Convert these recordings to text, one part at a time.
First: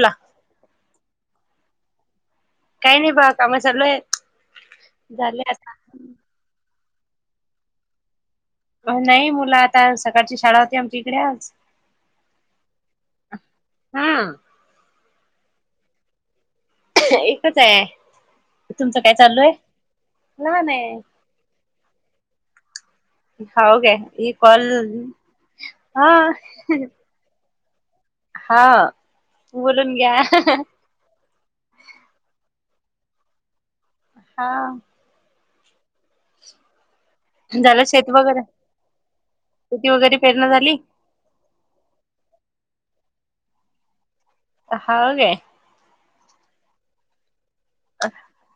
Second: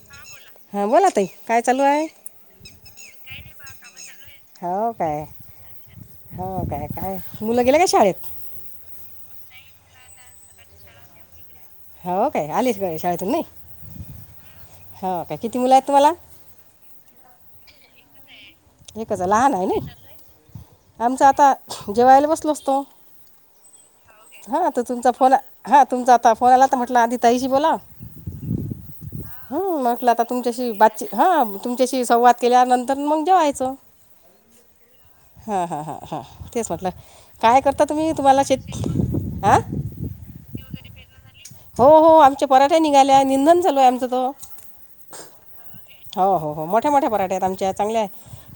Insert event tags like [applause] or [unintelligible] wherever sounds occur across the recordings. ला हा बोला ताई काय चालू आहे? काही नाही बाघा कामा चालू आहे, हो काय झाले आता. हो काय काय मुलं गेला काय शाळेत? नाही मुलं आता सकाळची शाळा होती आमची इकडे आज. हो काय आलीस [unintelligible] शाळेतून नाही, हा हो काय किती मुलं आहेत तुम्हाला? एकच आहे, तुमच काय एकच चालू आहे, लहान नाही लहान आहे. आमचं आता जेवायला बसलो असतो. हाव काय हे कॉल हा त - तुमचा फोन हा तुमचा आता फोन आला तर म्हटलं आधी ताईशी बोलाव. हा, बोलून घ्या. ची हा तुमच्याशी संवाद केल्यानंतर मग जेवायचं. हा. हा हा हा हा तेच म्हटल. काय झालं करता शेत तुम्ही वगैरे तुम्हाला शेती आ शेती वगैरे पेरण झाली. हो हो आमचे पराठ्या निघाल्या निंदधन चालू आहे आमचा त. हाव काय? हो हो हो मोठ्या मोठ्या पराठ्या आहेत आमच्या चांगल्या आहे,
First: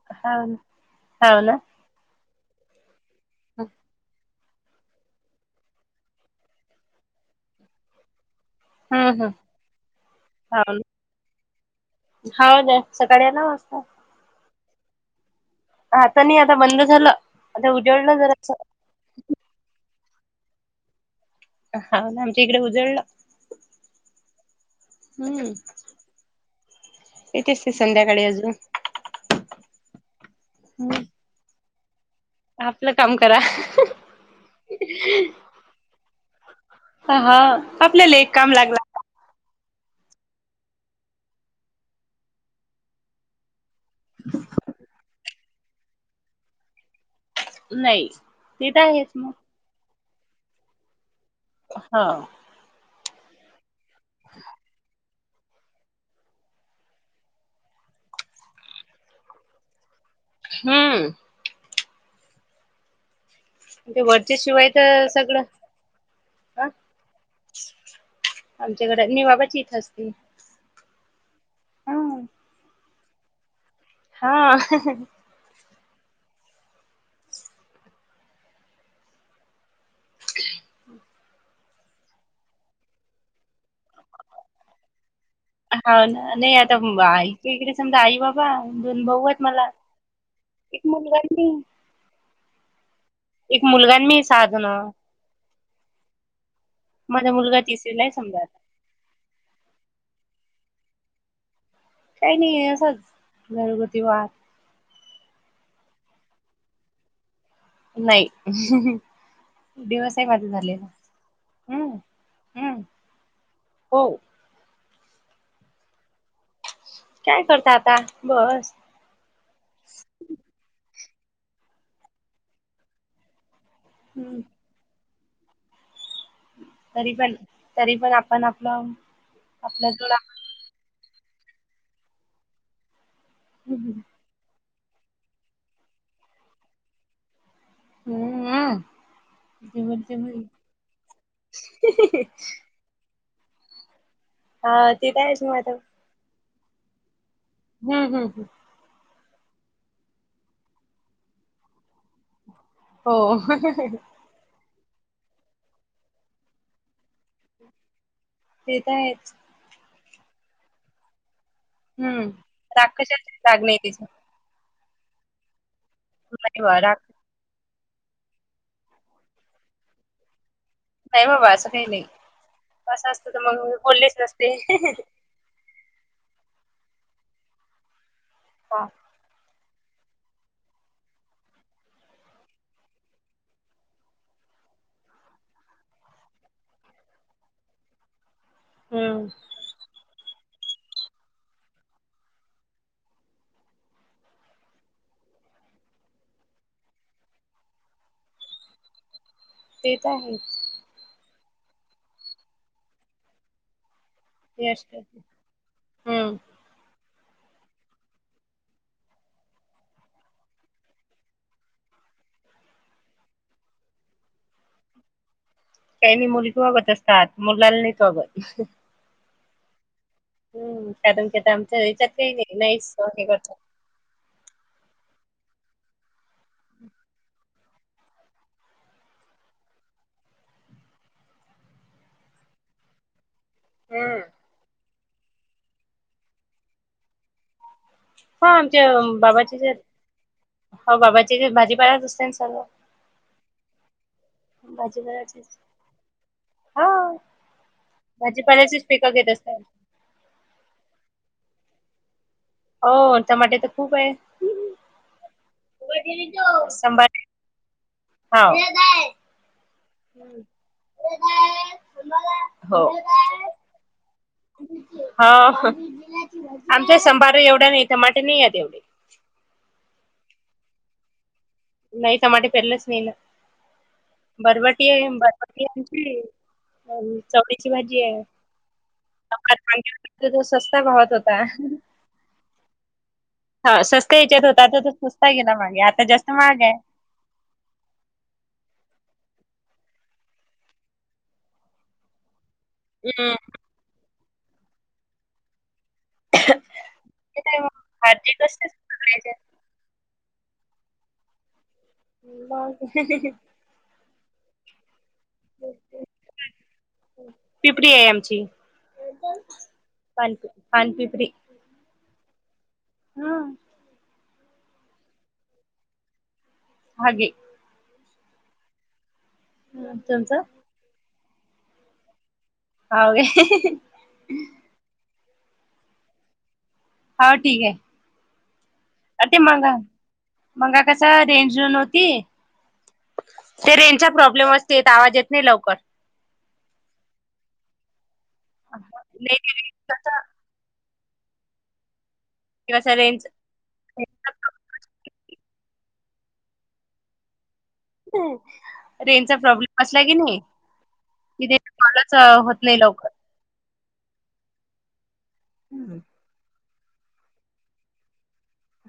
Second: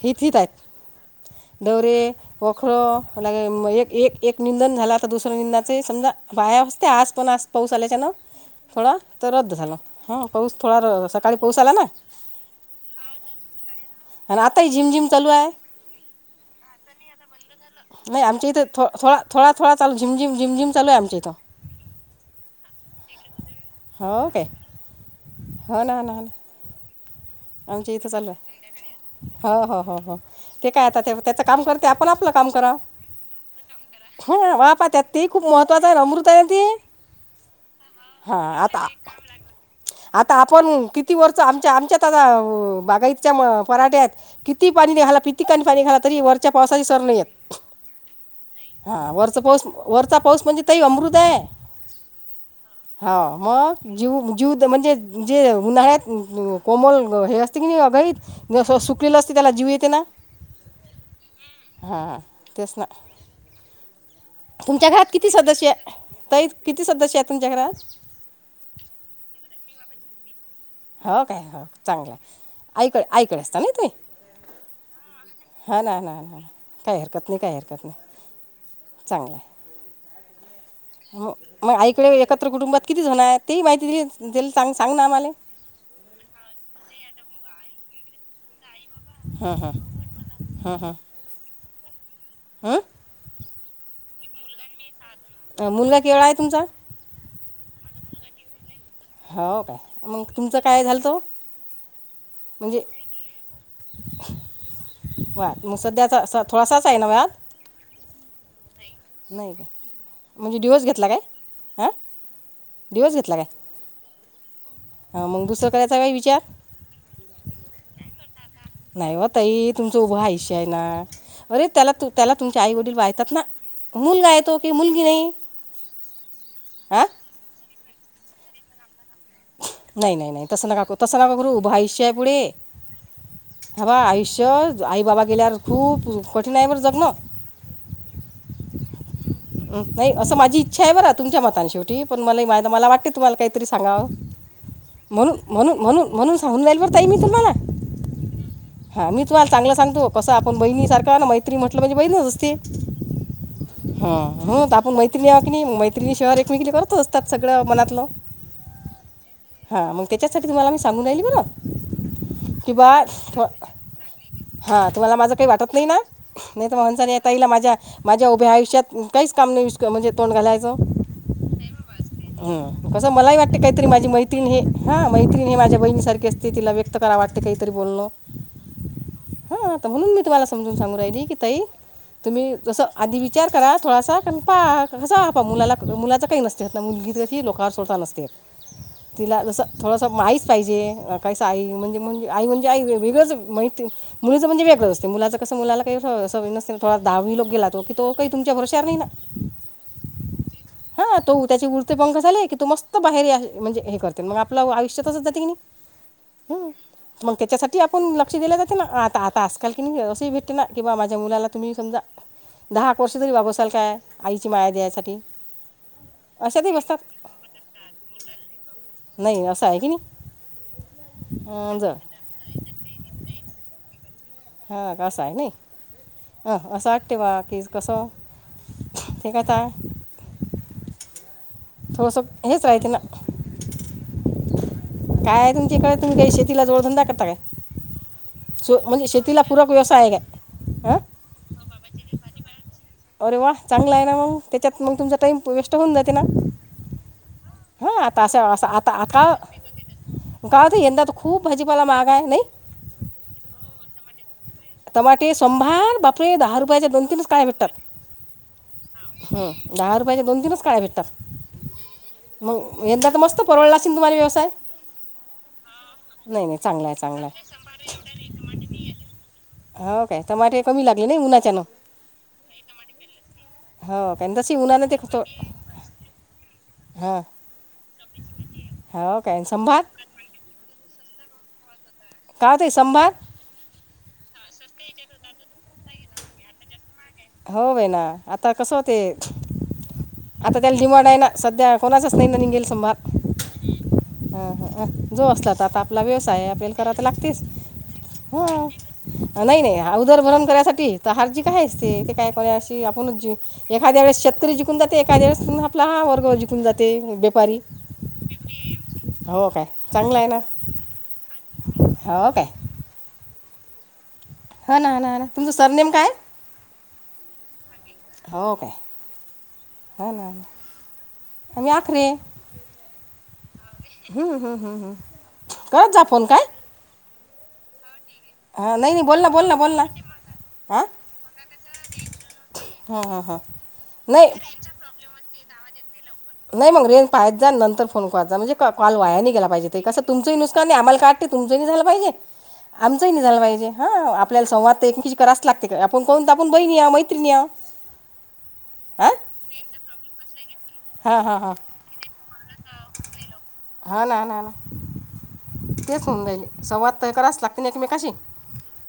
हिथीत हाव आहेत, ना हाव ना दोरे पोखर लागे म एक एक एक निंदन झालं तर दुसर निंदाचे समजा बाया असते आज पण आ पाऊस आल्याच्यानं थोडा हम्म हम्म तर रद्द झाला ह पाऊस थोडा सकाळी पाऊस आला ना हो द्या सकाळी या नऊ वाजता आणि आताही झिम झिम चालू आहे आता नाही आता बंद झालं आता उजवडलं नाही आमच्या जरा इथं थो थोडा थोडा थोडा चालू झिम झिम चालू आमच्या इथं हा ना आमच्या इकडे उजळलं हो काय हम्म हो ना हो ना हो ना येतेच ते आमच्या इथं संध्याकाळी चालू अजून आहे हो हो हो हो ते काय आता हम्म ते त्याच काम करते आपण आपलं काम करा आपलं काम करा त्यात ते ही खूप महत्त्वाचं आहे अमृत आहे ना हा आपल्याला एक काम ते लागला आता आपण किती वरचं आमच्या आमच्यात आता बागाय च्या म पराठे आहेत कितीही पाणी घाला किती पाणी घाला तरी वरच्या पावसाची सर नाही येत नाही ते तर आहेच हा मग वरचा पाऊस वरचा पाऊस म्हणजे ताई अमृत आहे हा हा मग जीव जीव म्हणजे जे उन्हाळ्यात कोमल हे असते की नाही घ सुकलेलं असते त्याला जीव येते ना हम्म हा तेच ना ते वरच्या शिवाय तुमच्या घरात तर किती सगळं सदस्य ताई किती सदस्य आहेत तुमच्या घरात? आमच्या घडात मी बाबाची इथं असती हो काय हो चांगलं हाय आईकड आईकडे असता ना ताई हा हा ना हा ना हा ना काही हरकत नाही काही हरकत नाही चांगलं आहे मग मग आईकडे एकत्र कुटुंबात किती जणं आहेत ते ही माहिती दिली सांग ना आम्हाले हा ना नाही आता आईच्या इकडे समजा आई बा बा दोन भाऊ आहेत हां मला एक मुलगा आणि मी हम एक मुलगा आणि मी सहाजणं मुलगा केवढा आहे तुमचा? माझा मुलगा तिसरीलाय समजा आता हो काय मग तुमचं काय झालंतो? काही नाही असच घरगुती वाद वा मग सध्या आता थोडासाच आहे ना वाद नाही नाही काय डिवोर्सही माझा म्हणजे डिवोर्स झालेलाय घेतला काय हां हम्म डिवोर्स घेतला काय? हो ह मग दुसरं करायचा काय विचार काय करता आता बस नाही ओ ताई तुमचं उभं आयुष्य आहे ना अरे त्याला त्याला तुमचे आई वडील वायतात ना मुलगा हम्म हाय तो की मुलगी नाही हां तरी पण तरी पण आपण आपलं आपला जोड नाही नाही आपण- नाही तस नका करू तस नका करू उभा आयुष्य आहे पुुढे हबघा आयुष्य आई बाबा गेल्यावर खूप कठीण आहे बरं जग्न. हम्म. जेवण नाय असं जेवण माझी इच्छा आहे बर तुमच्या मतन शेवटी पण म-मला वाटते तुम्हाला काय तरी सांगाव हा ते तर म्हणून आहेच मग आता म्हणून म्हणून म्हणून सांगून राहिली बरं ताई मी तुम्हाला. हम् हम् हम्. हा मी तुम्हाला चांगलं सांगतो कस आपण बहिणी सारखा न मैत्रीण म्हटलं म्हणजे बहीणच असते. हो. हो आपण आता मैत्रिणी आहो की नाय मैत्रिणी शिवाय एकमेकी करतो त्यात सगळं मनातलं. तेे त आहेच. हा मग त्याच्याच साठी तुम्हाला मी सांगून राहीली बरं. हम्म राग कशाचा राग नाही तिच. हा तुम्हाला माझं काही वाटत नाही ना? नाही नाय बा तरं राग मसान या ताईला माझ्या माझ्या उभ्या आयुष्यात काहीच काम नाय वीश-म्हणजे तोंड घालायचं. नाही बाबा असं काही नाही हम् कसं असं असतं मलाही तर वाटत मग मी काहीतरी माझी बोललेच मैत्रीण नसते हे हा मैत्रीण ही माझ्या बहिणीसारखी अस ते तिला व्यक्त कराव वाटते काहीतरी बोलणं. हा. हा आता म्हणून मी तुम्हाला समजून सांगू राहिली की ताई तुम्ही जसं आधी विचार करा थोडासा ता पा मुलाला मुलाच काही नसत ना मुलगी देते लोकारवर सोडता नसते. हम्म तीला जस थोडस माहीच पाहिजे कैसा आहे म्हणजे मग आई म्हणजे मग आई म्हणजे आई वेगळंच माहित मुलीचं म्हणजे वेगळं असते मुलाच कसं मुला काय स- सवय थोडा दहावीला गेला तो काय तुमच्या भ चार नाय ना. तेच आहे. हा तो त्याचे उरते पंख झाले की तू मस्त बाहेर म्हणजे हे कर म आपल ते असत आयुष्या तसच जाते की हम्म नाई? मग त्याच्यासाठी आपण लक्ष दिलं जाते ना आता आता आजकाल की नाई असंही भेटते ना की बा माझ्या मुला तुम्ही समजा दहाक कोश तरी बाबसाल काय आईची माया द्यायसाठी? काय नाय मुलीच अशातही वागवत बसतात असतात मुलाला नाहीत वागत. नाही असं हाय की नाई? हम्म कारण का आमच्या याच्यात काही नाही नाहीच हे करतात. हां का असंय नाई अ असं वाटते बा की कसं ते काय आता थोडस हेच राहते ना. हम्म. काय हाय तुमच्याहीकड तुम्ही काय शेतीला जोडधंदा करता काय? हा आमच्या म्हणजे शेतीला बाबाचे पूरक जे व्यवसाय आहे काय? हो हां बाबाची भाजीपारत असते ना चालू. अरे वा चांगला आहे ना मग त्याच्यात मग तुमचा टाइम भाजीपाल्याचे वेस्ट होऊन जाते ना? हा. हा आता आस असं भाजीपाल्याचीच आता पिकं आता घेत असतात. आता काय होत यंदा तर खूप भाजीपाला माहाग हाय नाई? हो तमाटे तर खूप हाय. टमाटे शंभार बापरे दहा रुपयाच्या दोन संभार तीनच काय भेटतात. हाव. हम् दहा रुपयाचे दोन तीनच काड्या भेटतात. मग हो. यंदा तर मस्त परवळला असन तुम्हाला व्यवसाय? हा नाही नाही चांगला आहे आमचा चांगला सभाड आहे एवढा नाय तबाटे नाही येत एवढे. हो काय टमाटे कमी लागले नाई उनाच्या हेन. नाही टमाटे पेरलच नाही ना. हो काय आणि तशी उन्हानं ते बरबटीया तो बरबटीची हां चवळीची भाजी आहे. हो काय आणि संभार [inaudible] सस्त्या भावात होता. काते संभा हा सस्त्या या्याच्यात होत आ सस्ता गेला मागे आता जास्त महाग आहे. हो बई ना आता कसं होते. आता त्याला डिमांड आहे ना. सध्या कोणाच नाही ना निघेल समभार. हम्. ह हा अ जो असला तर आता आपला व्यवसाय आपल्याला करा तर ते लागतेस. काय मग भाजी हो कसली सगळ्याच्या नाही नाही ह उदरभरण कराण्यासाठी तर हारजी काय आहे ते काय कोणाशी मग. आपण एखाद्या वेळेस शेतकरी जिंकून जाते जाते एखा्या वेळे आपला हा वर्ग चिकून जाते वेपारी पिपडी आहे आमची. हो काय? चांगलं आहे पान ना पानपिपरी हो काय? हा. ह ना ह ना ह ना तुमचं सरनेेम काय? हे. हो काय हं, हो ना तुमचं आणि मी आखरे. हा व्हय? हं, हं हं, हं. कत जा फोन काय? हा ठीक आहे. हां नाही नाही बोल अ ना ते बोल ना मगा बोल ना मंगा हां कसा रेंज रन होती. हां हां हां ते रेंज चा नाही प्रॉब्लेम असते आवाज येत नाही लवकर. नाही मग रेंज पाहत जा नंतर फोन करत जा म्हणजे कॉल वाया नाही केला पाहिजे. ते कस तुमचंही नुकसान आहे. आम्हाला का वाटते तुमचं नाही झालं पाहिजे किंवा असा आमचंही नाही रेंज झालं पाहिजे. हा आपल्याला संवाद एकमेकींशी कराच लागते. आपण काहून तर आपण बहिणी आहो मैत्रिणी आहो. हम्म. हां रेंज चा प्रॉब्लेम असला की नाही तिथे कॉलच होत नाही लवकर. हा ना ना ना तेच होऊन राहिलं. संवाद तया कराच लागतील एकमेकाशी.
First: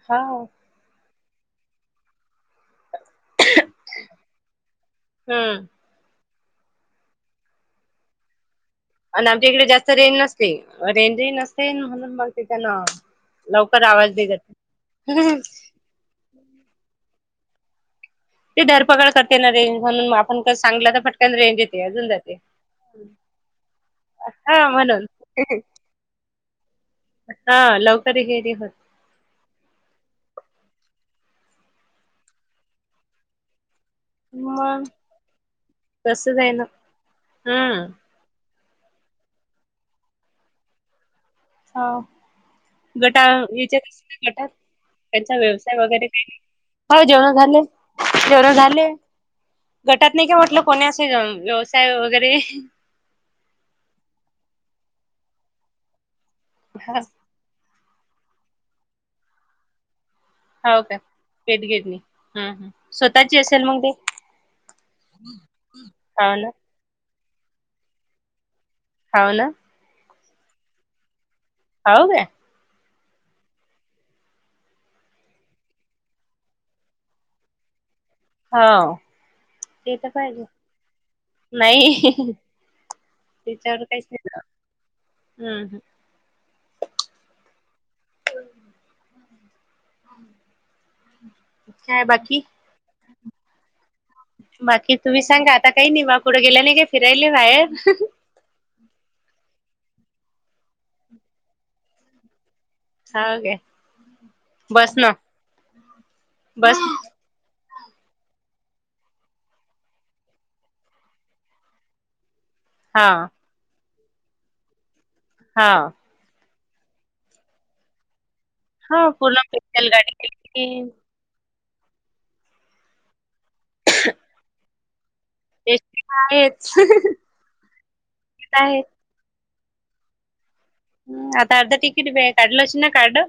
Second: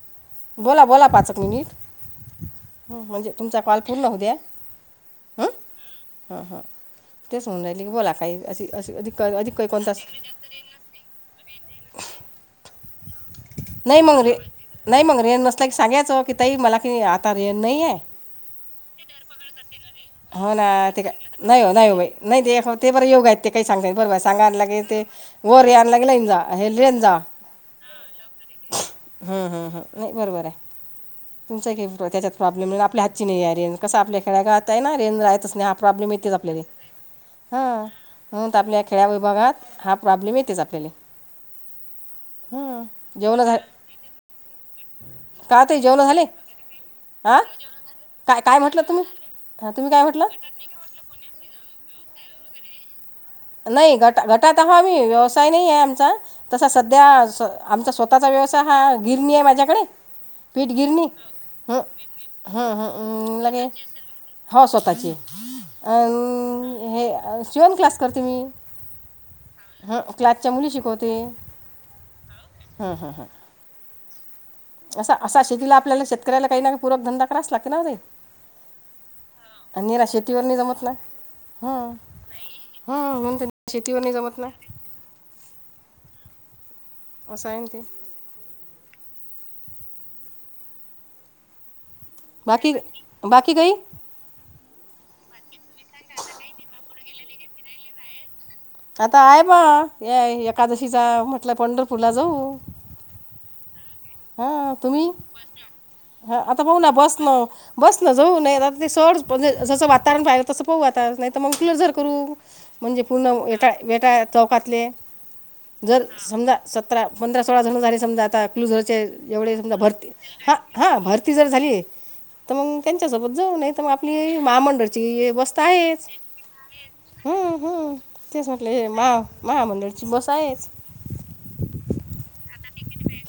हा. बोला बोला पाच एक मिनिट म्हणजे तुमचा कॉल पूर्ण होऊ द्या. हम्म हम्म तेच म्हणून राहिले बोला. काही अ अस अधिक आणि आमच्या अधिक इकडे काही जास्त कोणता रेंज नसते रेंजही नसते म्हणून बगते त्यांना लवकर नाही आवाज मग रे देत. नाही मग रेंज नसलं की सांगायचं की ताई मला की आता रेंज नाही आहे. ते धरपकड करते ना रेंज म्हणून आपण हो ना सांगितलं तर ते काय फटकन रेंज नाही हो देते नाही हो बाई अजून जाते. नाही ते हो ते बरं योग आहेत ते काही सांगता बरर सांगा हा आणलागे ते म्हणून वरे आणलागे लन जा हे लेन जा. हा लवकर हेरी होत. ह ह नाही बरोबर आहे तुमचा काही त्याच्यात प्रॉब्लेम नाही आपल्या हातची नाही आहे रेंज. कसं आपल्या खेड्या गावातच आहे मग ना रेंज राहतच नाही हा माहीतच तसच आहे आपल्याला ना हा. हम्म. म्हण आपल्या खेड्या विभागात हा प्रॉब्लेम येतेच आपल्याला. हा हं. गटा जेवणं झाले याचेत गटात त्यांचा का व्यवसाय ते जेवणं वगैरे झाले काही नाही. हो जेवण हां झाले काय जेवण काय म्हटलं झाले तुम्ही हां तुम्ही काय गटात म्हटलं नायं का ओ म कोणी असे व्यवसाय वगैरे नाही गट गटात हाव आम्ही व्यवसाय नाहीये आमचा तसा सध्या हो आमचा स्वतःचा व्यवसाय हा गिरणी ये माझ्याकडे पीठ का गिरणी पेट गिरणी हम् हम्म हम् स्वतःची हम्मम् असेल लगे मग ते हो स्वतःची ये हाव ना अनं हे शिवण क्लास करते मी. हाव न ह क्लासच्या मुली शिकवते. हाव कायं ह ह ह असं असा शेतीला आपल्याला शेतकऱ्याला काही ना पूरकधंदा करायच लागत ना ओ ताई हा आणि ते निरा त शेतीवर पाहिजे नाही नाही. हूं म्हणून त्यांनी शेतीवर नाही जमत ना. हूं हूं अस आय न ते काय बाकी की बाकी काई बाकी तुम्ही सांगा आता काही नई बा कुड गेल्या नायं का फिरायले बाहेर आता आयं ब ये एकादशीचा म्हटलं पंढरपूरला जाऊ. हाव काय हा तुम्ही बस नं ह आता पाहू ना बस नं बस न जाऊ नायं त आता ते [unintelligible] जसं वातावरण पाहिलं तसं पाहू आता नायं त मंग क्लूजर करू. म्हणजे हा पुन्हा वेटाळ वेटाळ्या चौकातले हा जर समजा सतरा पंधरा सोळा जण झाले समजा आता क्लूज चे हा पूर्ण एवढे समजा स्पेशल भरती गाडी ह केली हा भरती जर झाली. त मंग त्यांच्यासोबत जाऊ नायंत म आपली महामंडळची बस की कायेच आहेच हम्म हम्म तेच म्हटलं आहे. हे महा महामंडळीची बस आहेच. ह आता अर्धा टिकीट बे काढल अशील ना कार्ड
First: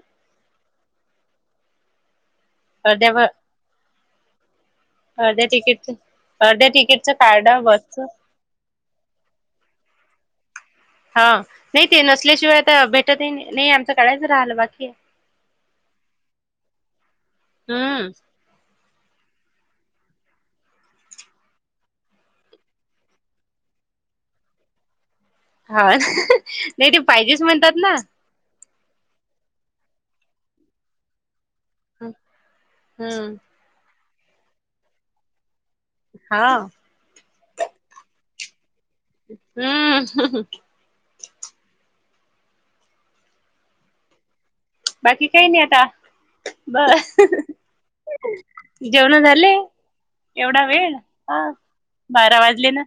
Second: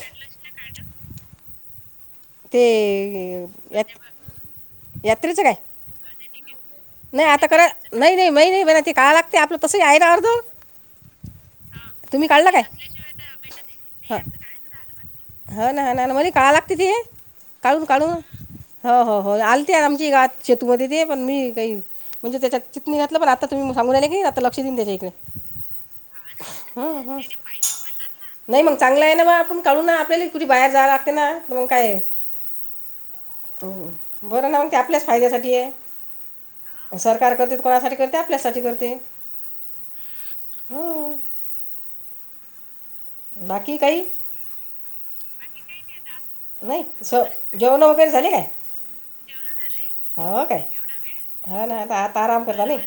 ते अर्ध्या व यात्रेचं अर्ध्या काय तिकीटच अर्ध्या तिकीटचं कार्ड बसच नाय नाय बणती काआ लागतयं आपलं तसं ही आहे ना अर्ध हा नाही ते तुम्ही काढला नसल्याशिवाय काय आता भेटत ही नाही आमच काडायच राहिलं बाकी ये. हा ना ह ना ना म्हणे का आ लागत ते काढू काढून हम्म हो हो हो आलते आमची गावात शेतूमध्ये ते पण मी कायं म्हणजे त्याच्यात चित् नाय घातलं पण आता तुम्ही सांगू राहिले की आता लक्ष देईन त्याच्याईकडे हा नाही ते पाहिजेच म्हणतात ना नाही मंग चांगलं आहे ना बा आपण काडू ना आपल्याला कुठे बाहेर जायला लागते ना. मंग काय ये हम्म बर ना मंग ते आपल्याच फायद्यासाठी ये. हा सरकार करते त कोणासाठी करते आपल्यासाठी करते. हम्मं हं. बाकी काही बाकी कायं नाही आता नाही बर स जेवणं वगैरे झाले काय जेवण झाले. हो काय एवढा वेळ, हा, हो ना आता आता बारा आराम करता वाजले नाही ना.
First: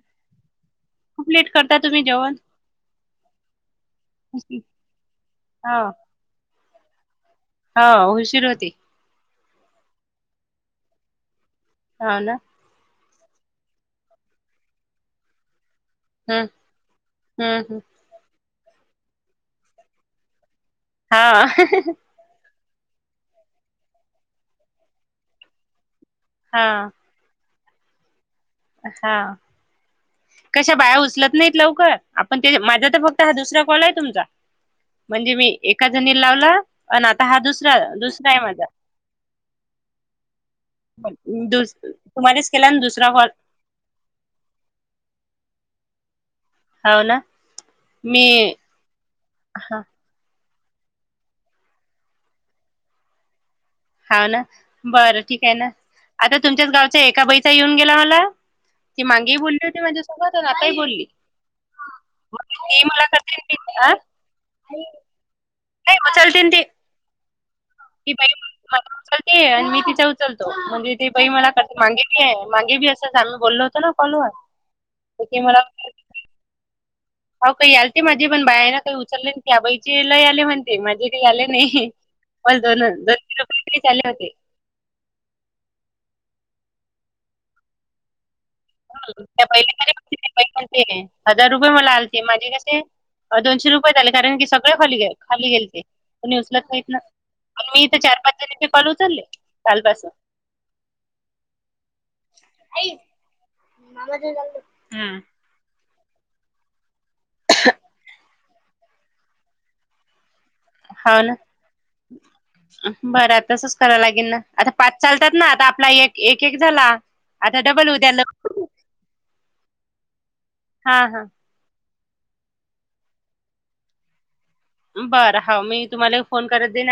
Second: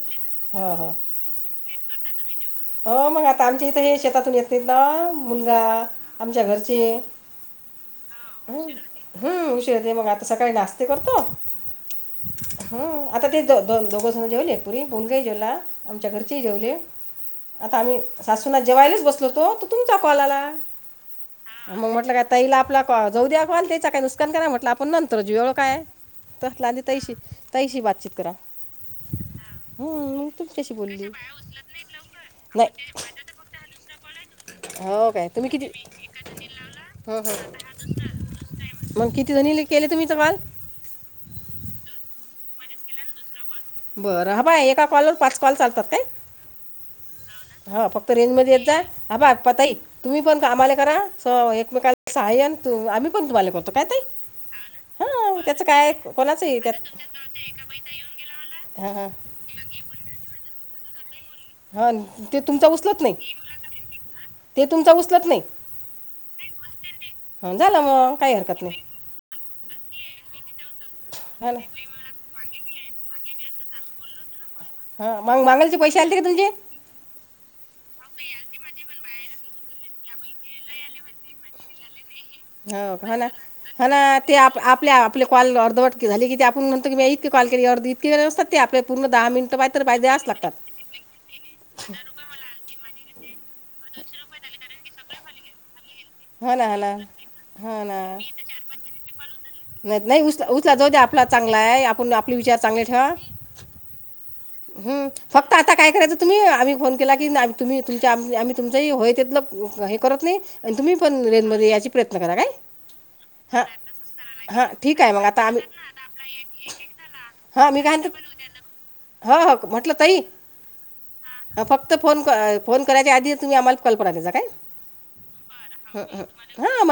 हो हो खूप लेट करता तुम्ही जेवण? हो मग आता आमच्या इथे हे शेतातून येतेत ना मुलगा हो आमच्या घरचे. हो उशीर हम्म, होते हम्म उशीर होते मग आता सकाळी नाश्ते करतो. हाव ना. हम्म आता ते द - द- दोघंजण जेवले एक पुरी मुलगा ही जेवला आमच्या घरचे ही हम्म जेवले. हम्म आता हम्म आम्ही सासू सुना जेवायलाच बसलो होतो तुमचा कॉल आला, हा मग म्हटलं का ताईला आपला कॉ जाऊ द्या कॉल त्याचा का नुकसान करा म्हटलं आपण नंतर जेऊया येवढं काय? तसला आणि हा तैशी, तैशी बातचित करा. हा, हं, मग तुमच्याशी कशा बाया बोलली उचलत नाहीत लवकर. आपण ते माझा नाही तर फक्त हा दुसरा कॉल आहे तुमचा. हो काय म्हणजे मी तुम्ही किती एका जणी लावला, अन हो आता हो हा दुसरा दुसरा आहे माझा. मग किती जणी केले तुम्ही [unintelligible] दुस, तुम्हालाच केलाना दुसरा कॉल. बरं हा बाय एका कॉलवर पाच कॉल चालतात काय? हाव ना. हो फक्त मी रेंजमध्ये येत, हा बा पताई हा तुम्ही पण काम्हाले करा स एकमेका सहाय्यन त आम्ही पण तुम्हाला कर हा ना, बरं ठीक आहे ना, काय आता कोणाचंही तुमच्याच गावच्या त्यात एका बइचा येऊन गेला मला. हां ती हां मागेही बोलली होती माझ्या सोबत आताही बोलली. हा न, मग ते तुमचा ती उचलत मला नाही. करते आणि मी- आ? ते तुमचा उचलत नाही. नाही उचलते ते अ झालं म. ती बाई माझा उचलते आणि मी तिचा उचलतो म्हणजे ती बाई मला हा ना करते मागे. [unintelligible] मागे बी असंच आम्ही बोललो होत न कॉल वर. हा मग मागालाचे पैसे आले का तुमचे? अ काही आलते माझे पण बायांना काही उचलेन त्या बाईची लय आले म्हणते माझे काही आले नाही. ब हो दोन दोन हो ना हो [unintelligible] आले ना होते. ते आप आपल्या आपले कॉल अर्धवटी झाली किती आपण म्हणतो इतके कॉल केली आर्ध [unintelligible] असतात ते आपले पूर्ण दहा मिनिट [unintelligible] द्यावच लागातात. तेले, हजार रुपये मला आलते माझे कसे अ दोनशे रुपये झाले कारण की सगळे खाली खाली गेल ते. हो ना हा ना, हा ना. चार पाच जणीचे कॉल उचलले नाहीत कालपासून. नाही उच- उचला जाऊदे आपला चांगला आहे आपुण आपले विचार चांगले ठेवा. माझे झाल हम, फक्त आता काय करायचं तुम्ही आम्ही फोन केला की तुम्ही तुमच्या आम्ही तुमच ही होय तीथलं हे करत नाही आणि तुम्ही हाव पण ना. रेनमध्ये यायचे प्रयत्न करा काय? बरं हां तसच कराव लागेल न हां आता पाच ठीक आहे मग चालतात ना आम्ही आता आपला एक एक एक झाला. आता हां मी डबल काय उद्याल म्हणते हो हो म्हटलं तई हा हा फक्त फोन क- फोन कराच्या आधीच तुम्ही आम्हाला कल्पना देत जा काय. बरं हाव मी तुम्हाला फोन हां करत देणार.